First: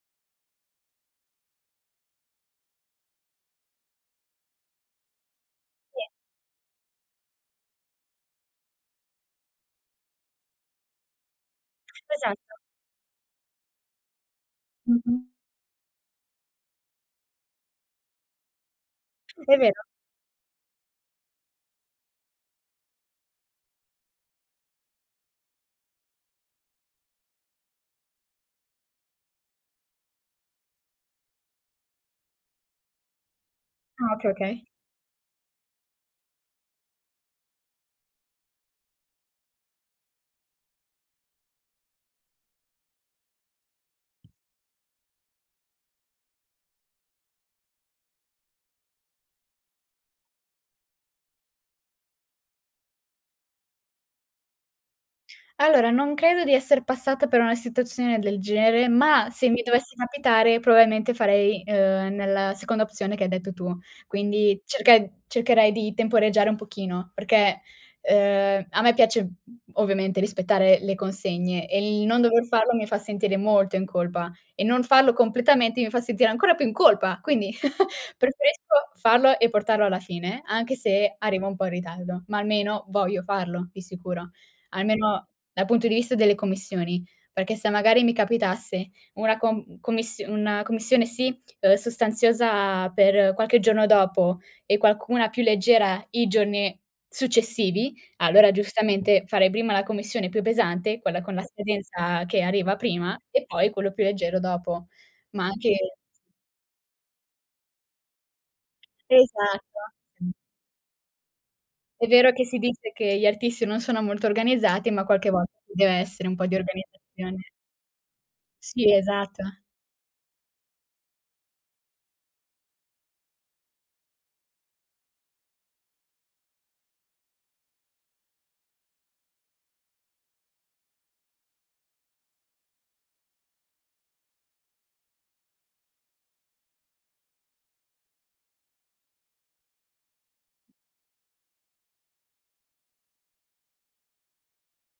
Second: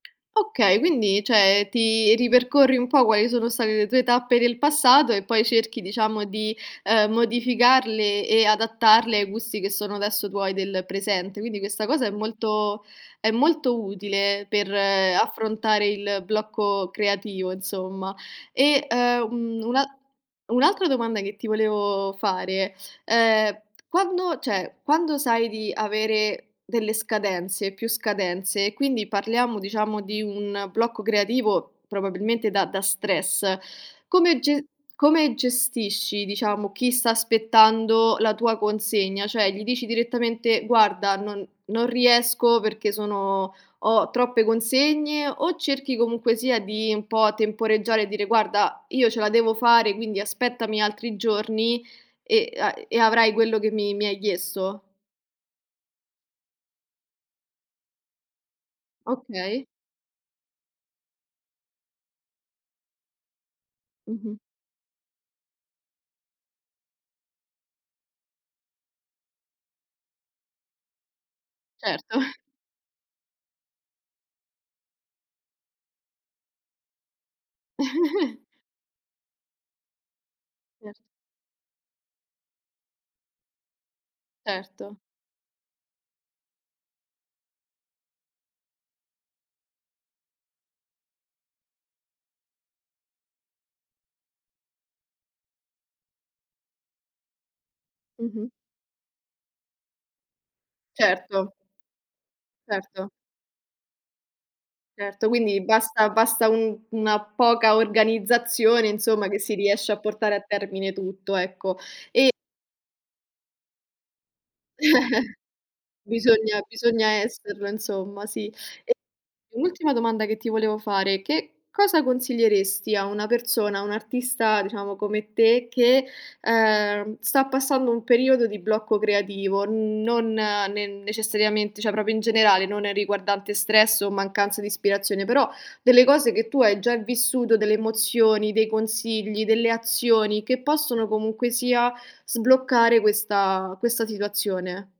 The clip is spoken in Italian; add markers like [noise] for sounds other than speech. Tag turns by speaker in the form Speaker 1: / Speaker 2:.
Speaker 1: Okay, quindi cioè ti ripercorri un po' quali sono state le tue tappe del passato e poi cerchi
Speaker 2: Sì.
Speaker 1: diciamo di, uhm, modificarle e adattarle ai gusti che sono adesso tuoi del presente. Quindi questa cosa è
Speaker 2: Esatto.
Speaker 1: molto è molto utile per
Speaker 2: Mh-mh.
Speaker 1: affrontare il blocco creativo, insomma. E,
Speaker 2: È
Speaker 1: ehm,
Speaker 2: vero.
Speaker 1: una un'altra domanda che ti volevo fare, ehm, quando cioè, quando sai di avere delle scadenze, più scadenze e quindi parliamo diciamo di un blocco creativo probabilmente da da stress,
Speaker 2: Ah, okay,
Speaker 1: come
Speaker 2: okay.
Speaker 1: ge come gestisci diciamo chi sta aspettando la tua consegna, cioè gli dici direttamente: "Guarda non non riesco perché sono ho troppe consegne," o cerchi comunque sia di un po' temporeggiare e dire: "Guarda, io ce la devo fare, quindi aspettami altri giorni e a e avrai quello che mi mi hai chiesto."
Speaker 2: Allora, non credo di esser passata per una situazione del genere, ma se mi
Speaker 1: Okay.
Speaker 2: dovesse capitare probabilmente farei, uhm, nella seconda opzione che hai detto tu.
Speaker 1: Mh-mh.
Speaker 2: Quindi cerche cercherei di temporeggiare un pochino. Perché, uhm, a me piace ovviamente rispettare le consegne e il
Speaker 1: Certo.
Speaker 2: non
Speaker 1: [chuckles]
Speaker 2: dover farlo mi fa sentire molto in colpa e non farlo completamente mi fa sentire ancora più in colpa. Quindi [chuckles]
Speaker 1: [chuckles]
Speaker 2: preferisco farlo e portarlo alla fine, anche
Speaker 1: Cert
Speaker 2: se arriva un po' in ritardo, ma almeno voglio farlo di sicuro,
Speaker 1: Certo.
Speaker 2: almeno dal punto di vista delle commissioni. Perché se magari mi capitasse una com commissio una commissione, sì, uhm, sostanziosa per qualche giorno dopo e qualcuna più leggera i giorni successivi,
Speaker 1: Mh-mh.
Speaker 2: allora giustamente farei prima la commissione più pesante, quella con la
Speaker 1: Certo.
Speaker 2: scadenza che arriva
Speaker 1: Certo.
Speaker 2: prima, e poi quello più leggero dopo.
Speaker 1: Certo,
Speaker 2: Ma
Speaker 1: quindi
Speaker 2: anche
Speaker 1: basta basta un una poca organizzazione, insomma, che si
Speaker 2: Esatto.
Speaker 1: riesce a portare a termine tutto, ecco
Speaker 2: È vero
Speaker 1: e
Speaker 2: che si dice che gli artisti non sono molto organizzati, ma qualche volt ci
Speaker 1: [chuckles]
Speaker 2: deve essere un po' di
Speaker 1: Bisogna bisogna
Speaker 2: organizzazione.
Speaker 1: esserlo, insomma, sì. E
Speaker 2: Sì, esatto.
Speaker 1: un ultima domanda che ti volevo fare: che cosa consiglieresti a una persona, a un artista, diciamo, come te, che, uhm, sta passando un periodo di blocco creativo, uhm, non ne necessariamente, cioè proprio in generale, non è riguardante stress o mancanza di ispirazione. Però delle cose che tu hai già vissuto, delle emozioni, dei consigli, delle azioni che possono comunque sia sbloccare questa questa situazione.